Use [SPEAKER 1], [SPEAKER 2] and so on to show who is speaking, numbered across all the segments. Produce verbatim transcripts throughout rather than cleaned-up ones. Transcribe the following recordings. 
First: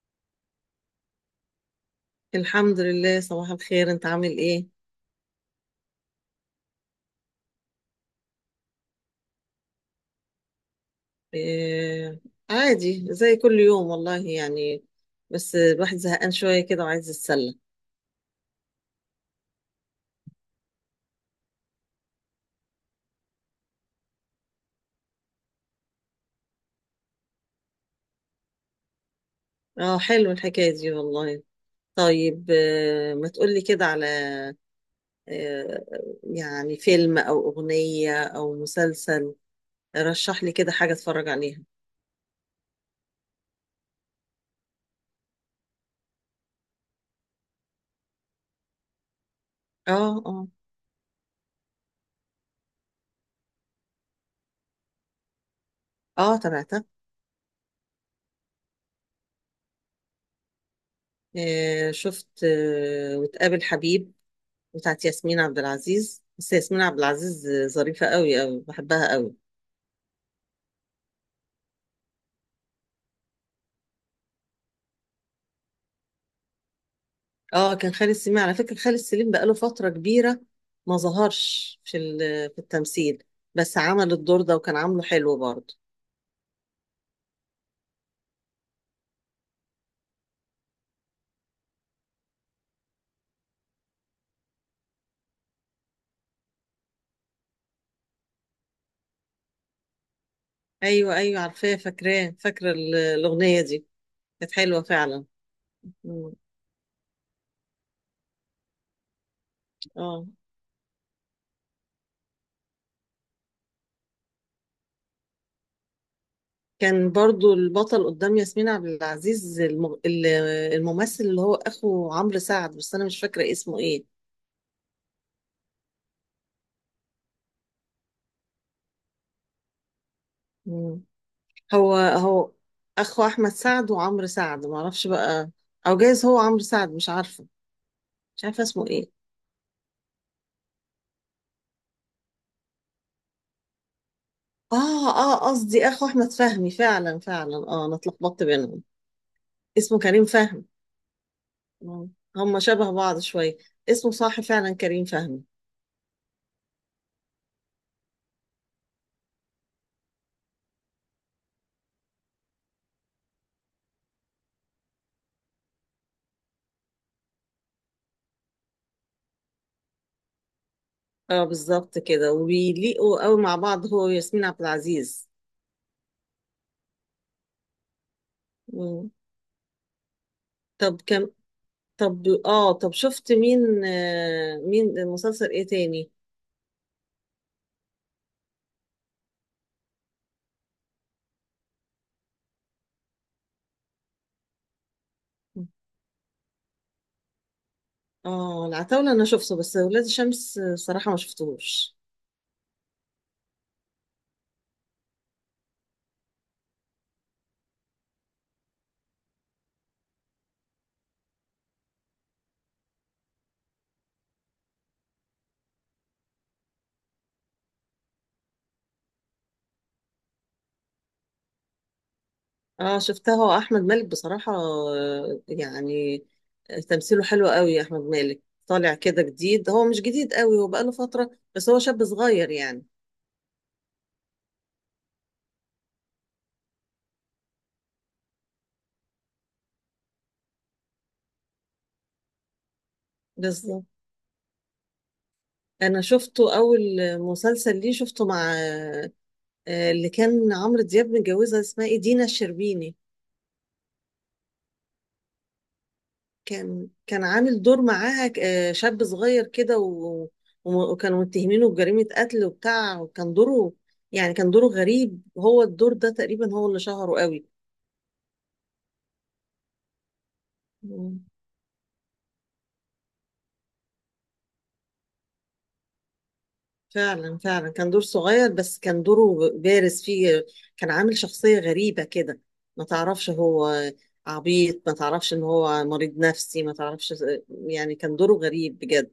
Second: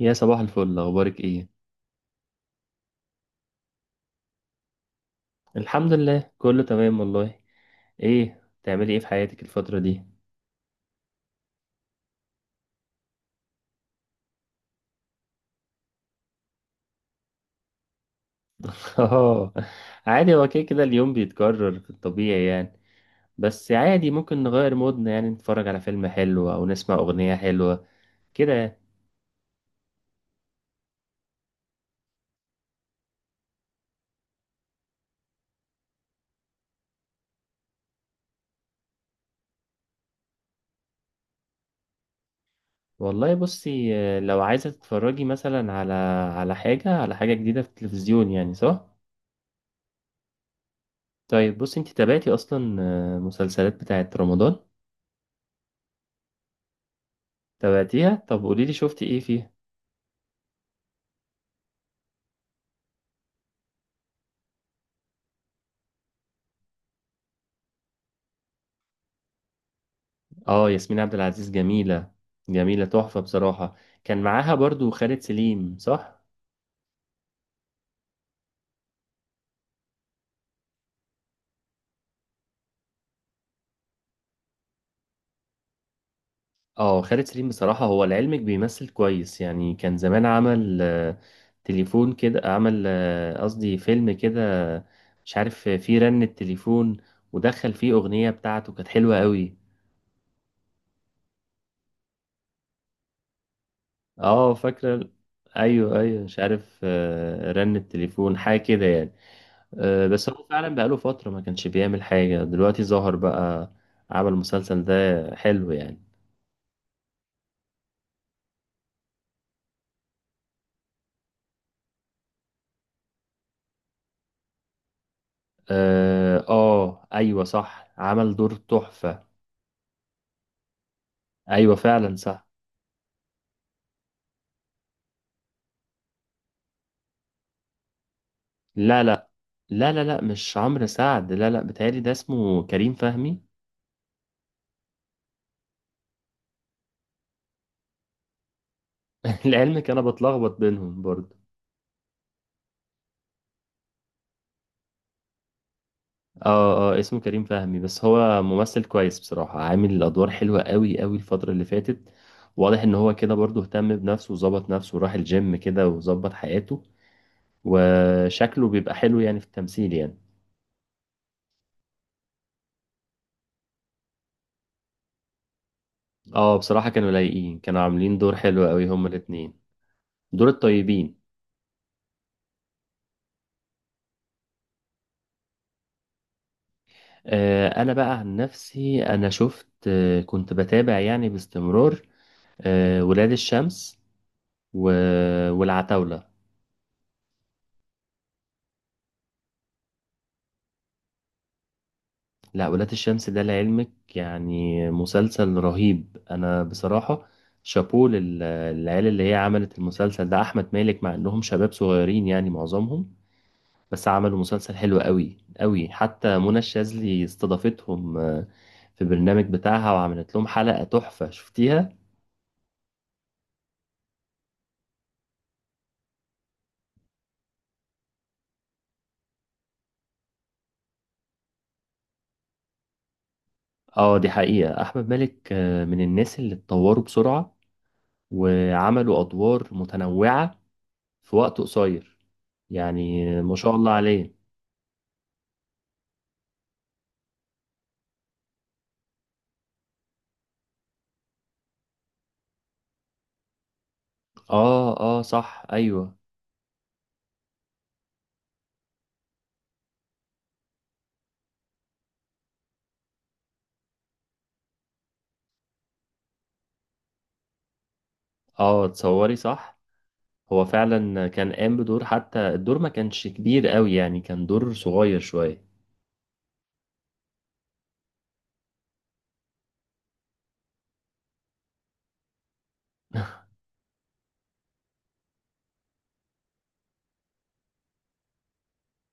[SPEAKER 1] يا صباح الفل، اخبارك ايه؟
[SPEAKER 2] الحمد لله، صباح الخير، انت عامل ايه؟
[SPEAKER 1] الحمد لله كله تمام والله. ايه تعملي ايه في حياتك الفترة دي؟
[SPEAKER 2] آه عادي زي كل يوم والله يعني. بس الواحد زهقان شوية كده وعايز يتسلى.
[SPEAKER 1] اه. عادي هو كده كده اليوم بيتكرر في الطبيعي يعني. بس عادي ممكن نغير مودنا، يعني نتفرج على فيلم حلو او نسمع اغنية حلوة كده يعني.
[SPEAKER 2] اه، حلو الحكاية دي والله. طيب آه ما تقولي كده على آه يعني فيلم او اغنية او مسلسل. رشح لي كده حاجة اتفرج عليها.
[SPEAKER 1] والله بصي، آه، لو عايزة تتفرجي مثلا على على حاجة على حاجة جديدة في التلفزيون يعني، صح؟
[SPEAKER 2] اه اه.
[SPEAKER 1] طيب بصي، انت تابعتي اصلا آه، مسلسلات بتاعت رمضان؟
[SPEAKER 2] اه تابعتها.
[SPEAKER 1] تابعتيها؟ طب قوليلي شفتي ايه فيها؟
[SPEAKER 2] آه شفت آه وتقابل حبيب، بتاعت ياسمين عبد العزيز. بس ياسمين عبد العزيز ظريفة قوي قوي، بحبها قوي.
[SPEAKER 1] اه، ياسمين عبد العزيز جميلة، جميلة تحفة بصراحة. كان معاها برضو خالد سليم، صح؟
[SPEAKER 2] اه، كان خالد سليم. على فكرة خالد سليم بقاله فترة كبيرة ما ظهرش في ال- في التمثيل، بس عمل الدور ده وكان عامله حلو برضه.
[SPEAKER 1] اه، خالد سليم بصراحة هو لعلمك بيمثل كويس يعني. كان زمان عمل آه، تليفون كده، عمل آه، قصدي فيلم كده، مش عارف آه، فيه رن التليفون ودخل فيه أغنية بتاعته كانت حلوة قوي.
[SPEAKER 2] ايوه ايوه عارفاه، فاكراه، فاكرة ال- الأغنية دي. كانت
[SPEAKER 1] اه،
[SPEAKER 2] حلوة
[SPEAKER 1] فاكرة.
[SPEAKER 2] فعلا.
[SPEAKER 1] ايوه ايوه،
[SPEAKER 2] مم.
[SPEAKER 1] مش عارف آه، رن التليفون حاجة كده يعني. آه،
[SPEAKER 2] اه
[SPEAKER 1] بس هو فعلا بقاله فترة ما كانش بيعمل حاجة، دلوقتي ظهر بقى، عمل المسلسل ده، حلو يعني.
[SPEAKER 2] كان برضه البطل قدام ياسمين عبد العزيز الم- ال- الممثل، اللي هو اخو عمرو سعد، بس انا مش فاكرة اسمه ايه.
[SPEAKER 1] اه آه، ايوه صح، عمل دور تحفة.
[SPEAKER 2] مم.
[SPEAKER 1] ايوه
[SPEAKER 2] هو
[SPEAKER 1] فعلا صح.
[SPEAKER 2] هو اخو احمد سعد وعمرو سعد معرفش بقى، او جايز هو عمرو سعد، مش عارفة، مش عارفة اسمه
[SPEAKER 1] لا
[SPEAKER 2] ايه.
[SPEAKER 1] لا، لا لا لا، مش عمرو سعد، لا لا، بتهيألي ده اسمه كريم فهمي.
[SPEAKER 2] اه اه، قصدي اخو احمد فهمي، فعلا فعلا، اه انا اتلخبطت بينهم.
[SPEAKER 1] لعلمك
[SPEAKER 2] اسمه
[SPEAKER 1] انا
[SPEAKER 2] كريم
[SPEAKER 1] بتلخبط
[SPEAKER 2] فهمي.
[SPEAKER 1] بينهم برضه.
[SPEAKER 2] آه، هم شبه بعض شويه. اسمه صح فعلا كريم فهمي.
[SPEAKER 1] اه اه، اسمه كريم فهمي. بس هو ممثل كويس بصراحة، عامل الادوار حلوة قوي قوي الفترة اللي فاتت. واضح ان هو كده برضه اهتم بنفسه وظبط نفسه وراح الجيم كده وظبط حياته، وشكله بيبقى حلو يعني في التمثيل يعني.
[SPEAKER 2] اه بالظبط كده، وبيليقوا قوي مع بعض هو وياسمين عبد العزيز.
[SPEAKER 1] اه بصراحة كانوا لايقين، كانوا عاملين دور حلو قوي هما
[SPEAKER 2] مم.
[SPEAKER 1] الاتنين، دور
[SPEAKER 2] طب
[SPEAKER 1] الطيبين.
[SPEAKER 2] كم، طب اه طب شفت مين، آه مين مسلسل ايه تاني؟
[SPEAKER 1] آه انا بقى عن نفسي انا شفت، آه كنت بتابع يعني باستمرار آه ولاد الشمس و... والعتاولة.
[SPEAKER 2] اه العتاولة انا شفته، بس ولاد الشمس آه، صراحة ما شفتهوش.
[SPEAKER 1] لا، ولاد الشمس ده لعلمك يعني مسلسل رهيب انا بصراحة. شابوه لل- للعيال اللي هي عملت المسلسل ده، احمد مالك، مع انهم شباب صغيرين يعني معظمهم. بس عملوا مسلسل حلو قوي قوي. حتى منى الشاذلي استضافتهم آه، في برنامج بتاعها وعملت لهم حلقة تحفة، شفتيها؟
[SPEAKER 2] اه شفتها. هو احمد مالك بصراحة آه، يعني آه، تمثيله حلو قوي احمد مالك. طالع كده جديد، هو مش جديد قوي، هو بقاله فترة، بس هو شاب صغير يعني.
[SPEAKER 1] اه دي حقيقة. احمد مالك آه، من الناس اللي اتطوروا بسرعة وعملوا ادوار متنوعة في وقت قصير يعني آه، ما شاء
[SPEAKER 2] بالظبط.
[SPEAKER 1] الله عليه.
[SPEAKER 2] انا شفته اول مسلسل ليه شفته مع آه، آه، اللي كان عمرو دياب متجوزها، اسمها ايه، دينا الشربيني.
[SPEAKER 1] اه اه صح ايوه.
[SPEAKER 2] كان كان عامل دور معاها، آه، شاب صغير كده و- و- وكانوا متهمينه بجريمة قتل وبتاع، وكان دوره يعني، كان دوره غريب. هو الدور ده تقريبا هو اللي شهره
[SPEAKER 1] اه تصوري صح. هو
[SPEAKER 2] قوي.
[SPEAKER 1] فعلا كان قام بدور، حتى الدور ما كانش كبير قوي يعني، كان دور صغير شوية.
[SPEAKER 2] فعلا فعلا كان دور صغير بس كان دوره بارز فيه. كان عامل شخصية غريبة كده، ما تعرفش هو عبيط، ما تعرفش ان هو مريض نفسي، ما تعرفش، يعني كان دوره غريب بجد.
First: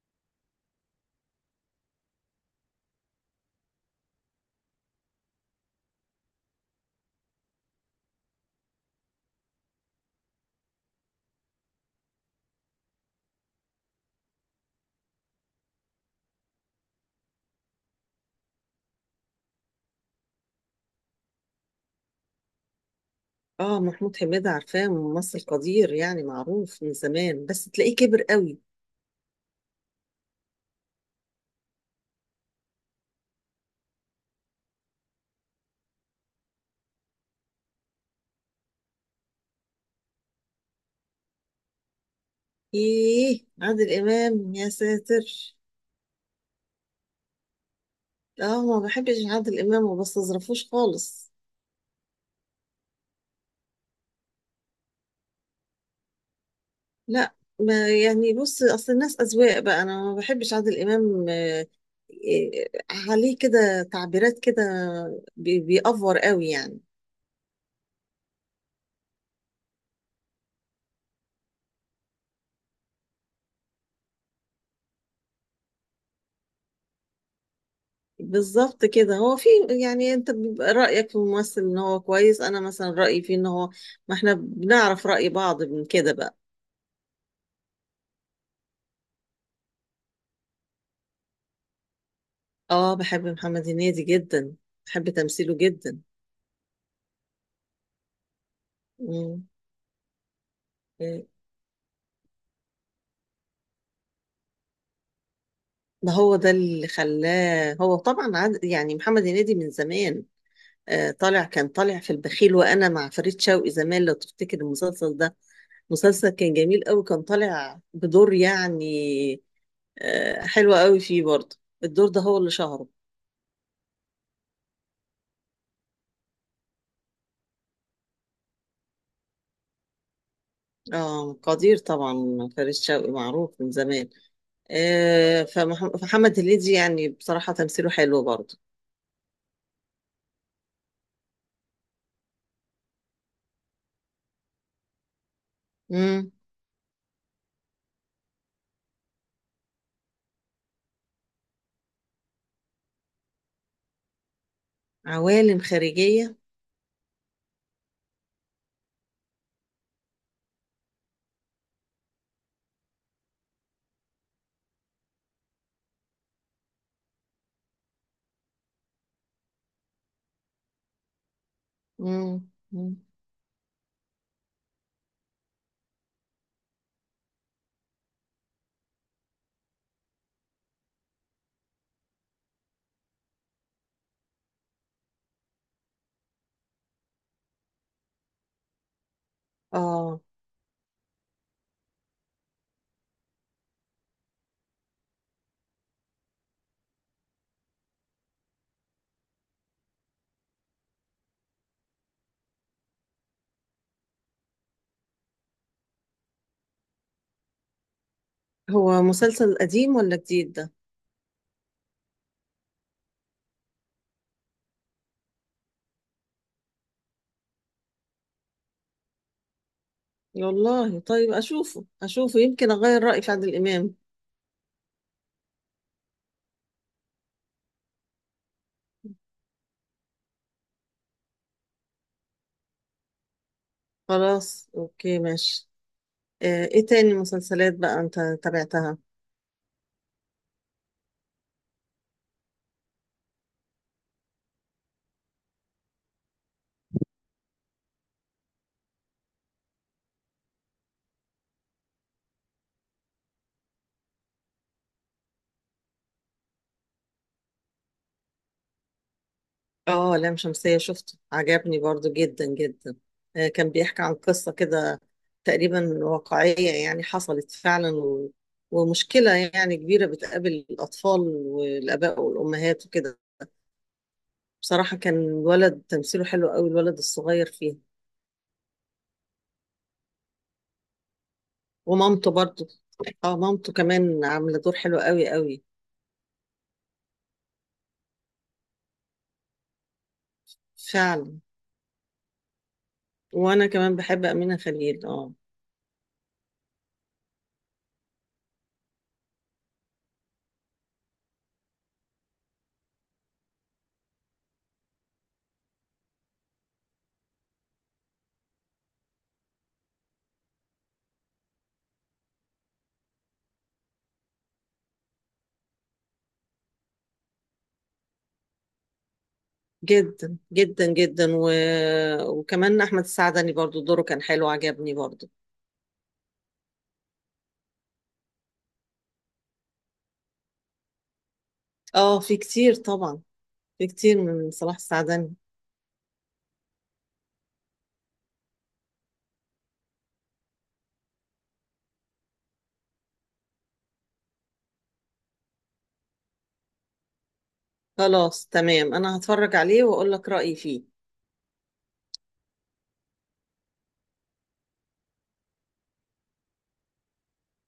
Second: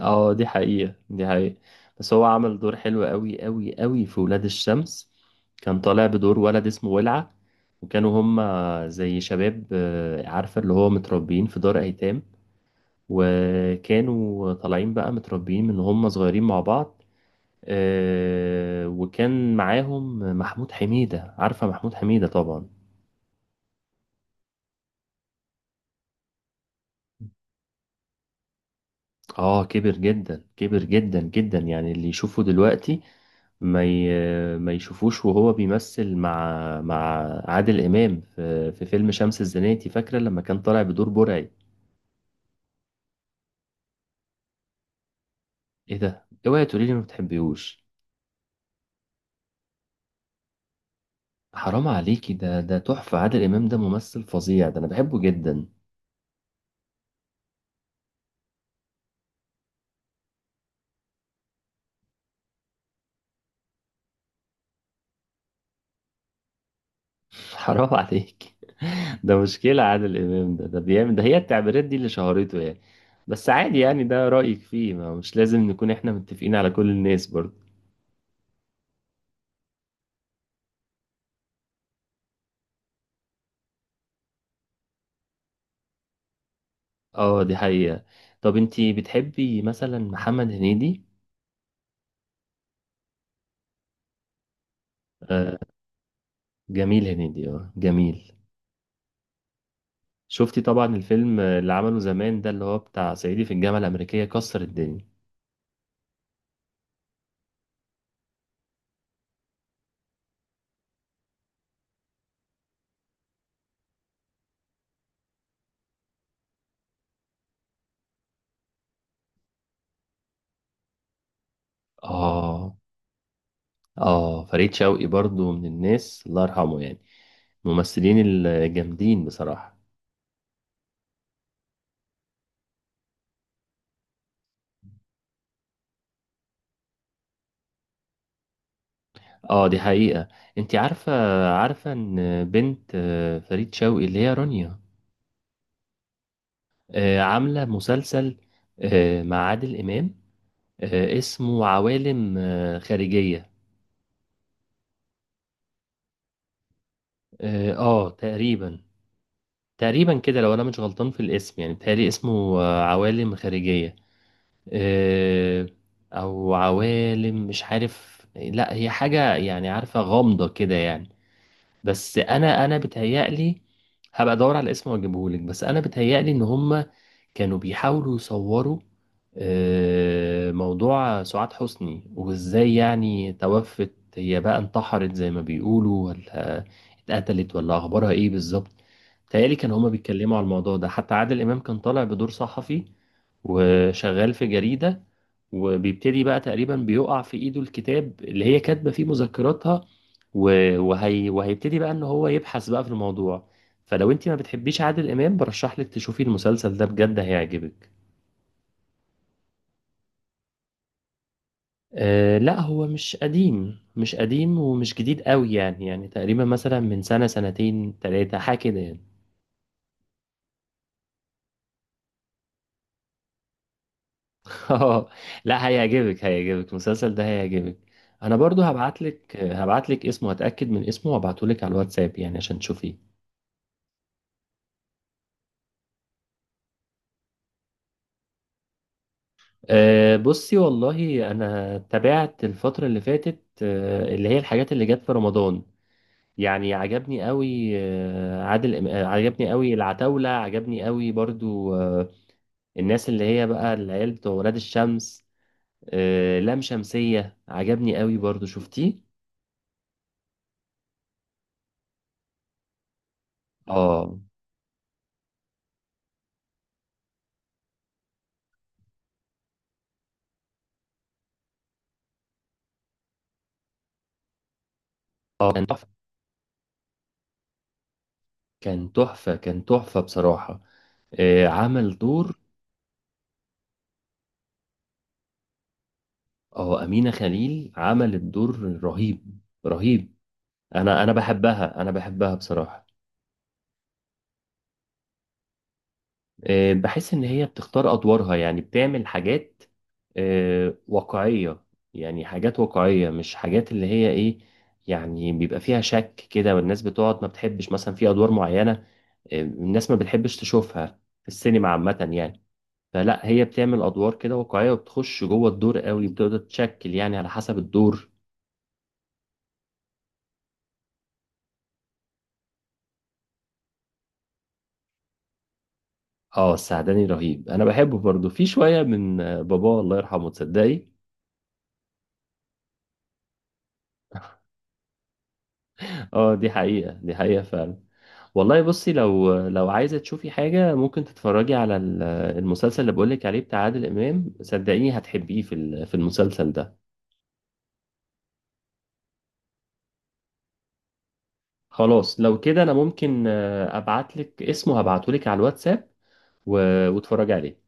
[SPEAKER 1] اه دي حقيقة، دي حقيقة. بس هو عمل دور حلو قوي قوي قوي في ولاد الشمس. كان طالع بدور ولد اسمه ولعة. وكانوا هما زي شباب آه، عارفة، اللي هو متربيين في دار أيتام. وكانوا طالعين بقى متربيين من هما صغيرين مع بعض. آه، وكان معاهم محمود حميدة، عارفة محمود حميدة طبعا.
[SPEAKER 2] اه محمود حميدة عارفاه، ممثل قدير يعني، معروف من زمان، بس تلاقيه كبر قوي.
[SPEAKER 1] اه كبر جدا، كبر جدا جدا، يعني اللي يشوفه دلوقتي ما ي... ما يشوفوش وهو بيمثل مع مع عادل امام في, في فيلم شمس الزناتي، فاكره لما كان طالع بدور برعي؟
[SPEAKER 2] ايه عادل امام يا ساتر!
[SPEAKER 1] ايه ده، اوعي تقولي لي ما بتحبيهوش!
[SPEAKER 2] اه ما بحبش عادل امام وما بستظرفوش خالص.
[SPEAKER 1] حرام عليكي، ده ده تحفه، عادل امام ده ممثل فظيع، ده انا بحبه جدا.
[SPEAKER 2] لا، ما يعني، بص اصل الناس اذواق بقى، انا ما بحبش عادل امام. آه، آه، عليه كده تعبيرات كده، بي- بيأفور قوي يعني.
[SPEAKER 1] حرام عليك، ده مشكله عادل امام ده ده بيعمل، ده هي التعبيرات دي اللي شهرته يعني. بس عادي يعني، ده رايك فيه، ما مش لازم نكون احنا متفقين على كل الناس برضه.
[SPEAKER 2] بالظبط كده. هو في يعني، انت بيبقى رأيك في الممثل ان هو كويس، انا مثلا رأيي فيه ان هو، ما احنا بنعرف رأي بعض من كده بقى.
[SPEAKER 1] اه دي حقيقة. طب انتي بتحبي مثلا محمد هنيدي؟
[SPEAKER 2] اه بحب محمد هنيدي جدا، بحب تمثيله
[SPEAKER 1] آه
[SPEAKER 2] جدا.
[SPEAKER 1] جميل هنيدي، اه جميل.
[SPEAKER 2] مم.
[SPEAKER 1] شفتي طبعا
[SPEAKER 2] آه،
[SPEAKER 1] الفيلم اللي عمله زمان ده اللي هو بتاع صعيدي في الجامعة الأمريكية، كسر الدنيا.
[SPEAKER 2] ده هو ده اللي خلاه. هو طبعا عاد يعني محمد هنيدي من زمان، آه، طالع كان طالع في البخيل وانا مع فريد شوقي زمان، لو تفتكر المسلسل ده. مسلسل كان جميل قوي. كان طالع بدور يعني آه، حلو قوي فيه برضه. الدور ده هو اللي
[SPEAKER 1] اه
[SPEAKER 2] شهره.
[SPEAKER 1] اه، فريد شوقي برضو من الناس الله يرحمه يعني، ممثلين الجامدين بصراحة.
[SPEAKER 2] اه قدير طبعا، فريد شوقي معروف من زمان. آه، فمح- فمحمد هنيدي يعني بصراحة تمثيله حلو برضه.
[SPEAKER 1] اه دي حقيقة. انتي عارفة، عارفة ان بنت آه، فريد شوقي اللي هي رانيا
[SPEAKER 2] امم.
[SPEAKER 1] آه، عاملة مسلسل آه، مع عادل إمام آه، اسمه عوالم آه، خارجية.
[SPEAKER 2] عوالم خارجية.
[SPEAKER 1] اه آه، تقريبا، تقريبا كده، لو انا مش غلطان في الاسم يعني، بيتهيألي اسمه آه، عوالم خارجية، آه، او عوالم، مش عارف، لا هي حاجة يعني عارفة غامضة كده يعني. بس
[SPEAKER 2] امم.
[SPEAKER 1] انا انا بتهيألي هبقى ادور على الاسم واجيبه لك، بس انا بتهيألي ان هما كانوا بيحاولوا يصوروا آه، موضوع سعاد حسني وازاي يعني توفت هي، بقى انتحرت زي ما بيقولوا، ولا اتقتلت، ولا اخبارها ايه بالظبط. بتهيألي كان هما
[SPEAKER 2] اه
[SPEAKER 1] بيتكلموا على الموضوع ده. حتى عادل امام كان طالع بدور صحفي وشغال في جريدة، وبيبتدي بقى تقريبا بيقع في ايده الكتاب اللي هي كاتبة فيه مذكراتها، و- وهي وهيبتدي بقى ان هو يبحث بقى في الموضوع. فلو انت ما بتحبيش عادل امام برشح لك تشوفي المسلسل ده، بجد هيعجبك.
[SPEAKER 2] هو مسلسل قديم ولا جديد ده؟
[SPEAKER 1] أه لا، هو مش قديم، مش قديم ومش جديد قوي يعني يعني تقريبا مثلا من سنة سنتين تلاتة حاجة كده يعني.
[SPEAKER 2] والله طيب اشوفه، اشوفه يمكن اغير رايي في عادل امام.
[SPEAKER 1] اه لا هيعجبك، هيعجبك المسلسل ده، هيعجبك. انا برضو هبعت لك هبعت لك اسمه، هتأكد من اسمه وابعته لك على الواتساب يعني عشان تشوفيه.
[SPEAKER 2] خلاص اوكي ماشي. آه، ايه تاني مسلسلات بقى انت تابعتها؟
[SPEAKER 1] أه بصي، والله انا تابعت الفترة اللي فاتت، أه اللي هي الحاجات اللي جت في رمضان يعني. عجبني قوي آه، عادل إم- آه، عجبني قوي العتاولة، عجبني قوي برضو آه، الناس اللي هي بقى العيال بتوع ولاد الشمس. آه، لام شمسية عجبني قوي برضو، شفتيه؟
[SPEAKER 2] اه لام شمسية شفته، عجبني برضو جدا جدا. آه، كان بيحكي عن
[SPEAKER 1] اه
[SPEAKER 2] قصة كده تقريبا واقعية، يعني حصلت فعلا، و... ومشكلة يعني كبيرة بتقابل الأطفال والآباء والأمهات وكده. بصراحة كان
[SPEAKER 1] اه كان
[SPEAKER 2] الولد
[SPEAKER 1] تحفة،
[SPEAKER 2] تمثيله حلو قوي، الولد الصغير فيه.
[SPEAKER 1] كان تحفة، كان تحفة بصراحة، آه، عمل
[SPEAKER 2] ومامته
[SPEAKER 1] دور.
[SPEAKER 2] برضو. اه مامته كمان عاملة دور حلو قوي قوي.
[SPEAKER 1] اه، أمينة خليل عملت دور رهيب، رهيب. انا انا
[SPEAKER 2] فعلا.
[SPEAKER 1] بحبها، انا بحبها بصراحة.
[SPEAKER 2] وأنا كمان بحب أمينة خليل اه.
[SPEAKER 1] آه، بحس ان هي بتختار ادوارها، يعني بتعمل حاجات آه، واقعية، يعني حاجات واقعية مش حاجات اللي هي ايه، يعني بيبقى فيها شك كده والناس بتقعد ما بتحبش مثلا في ادوار معينة، آه، الناس ما بتحبش تشوفها في السينما عامة يعني. فلا هي بتعمل ادوار كده واقعية، وبتخش جوه الدور قوي بتقدر تشكل يعني على حسب الدور.
[SPEAKER 2] جدا جدا جدا. و... وكمان احمد السعدني برضو دوره كان حلو، عجبني برضو.
[SPEAKER 1] اه السعداني رهيب، انا بحبه برضه، في شوية من آه، باباه الله يرحمه، تصدقي؟
[SPEAKER 2] اه في كتير طبعا، في كتير من صلاح السعدني.
[SPEAKER 1] اه دي حقيقة، دي حقيقة فعلا. والله بصي، لو لو عايزة تشوفي حاجة، ممكن تتفرجي على ال- المسلسل اللي بقولك عليه بتاع عادل إمام، صدقيني هتحبيه، في ال- في المسلسل ده.
[SPEAKER 2] خلاص تمام، انا هتفرج عليه واقول لك رأيي فيه.
[SPEAKER 1] خلاص لو كده أنا ممكن آه، أبعتلك اسمه، هبعتهولك على الواتساب و- واتفرجي عليه.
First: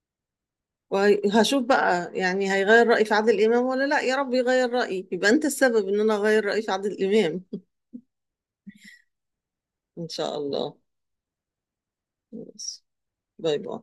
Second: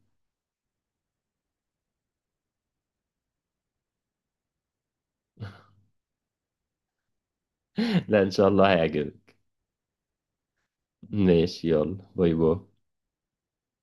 [SPEAKER 2] وهشوف بقى يعني هيغير رأيي في عادل امام ولا لا. يا رب يغير رأيي يبقى انت السبب ان انا اغير رأيي في عادل امام.
[SPEAKER 1] لا إن شاء الله هيعجبك.
[SPEAKER 2] ان شاء الله.
[SPEAKER 1] ماشي، يلا باي باي.
[SPEAKER 2] ماشي. باي باي.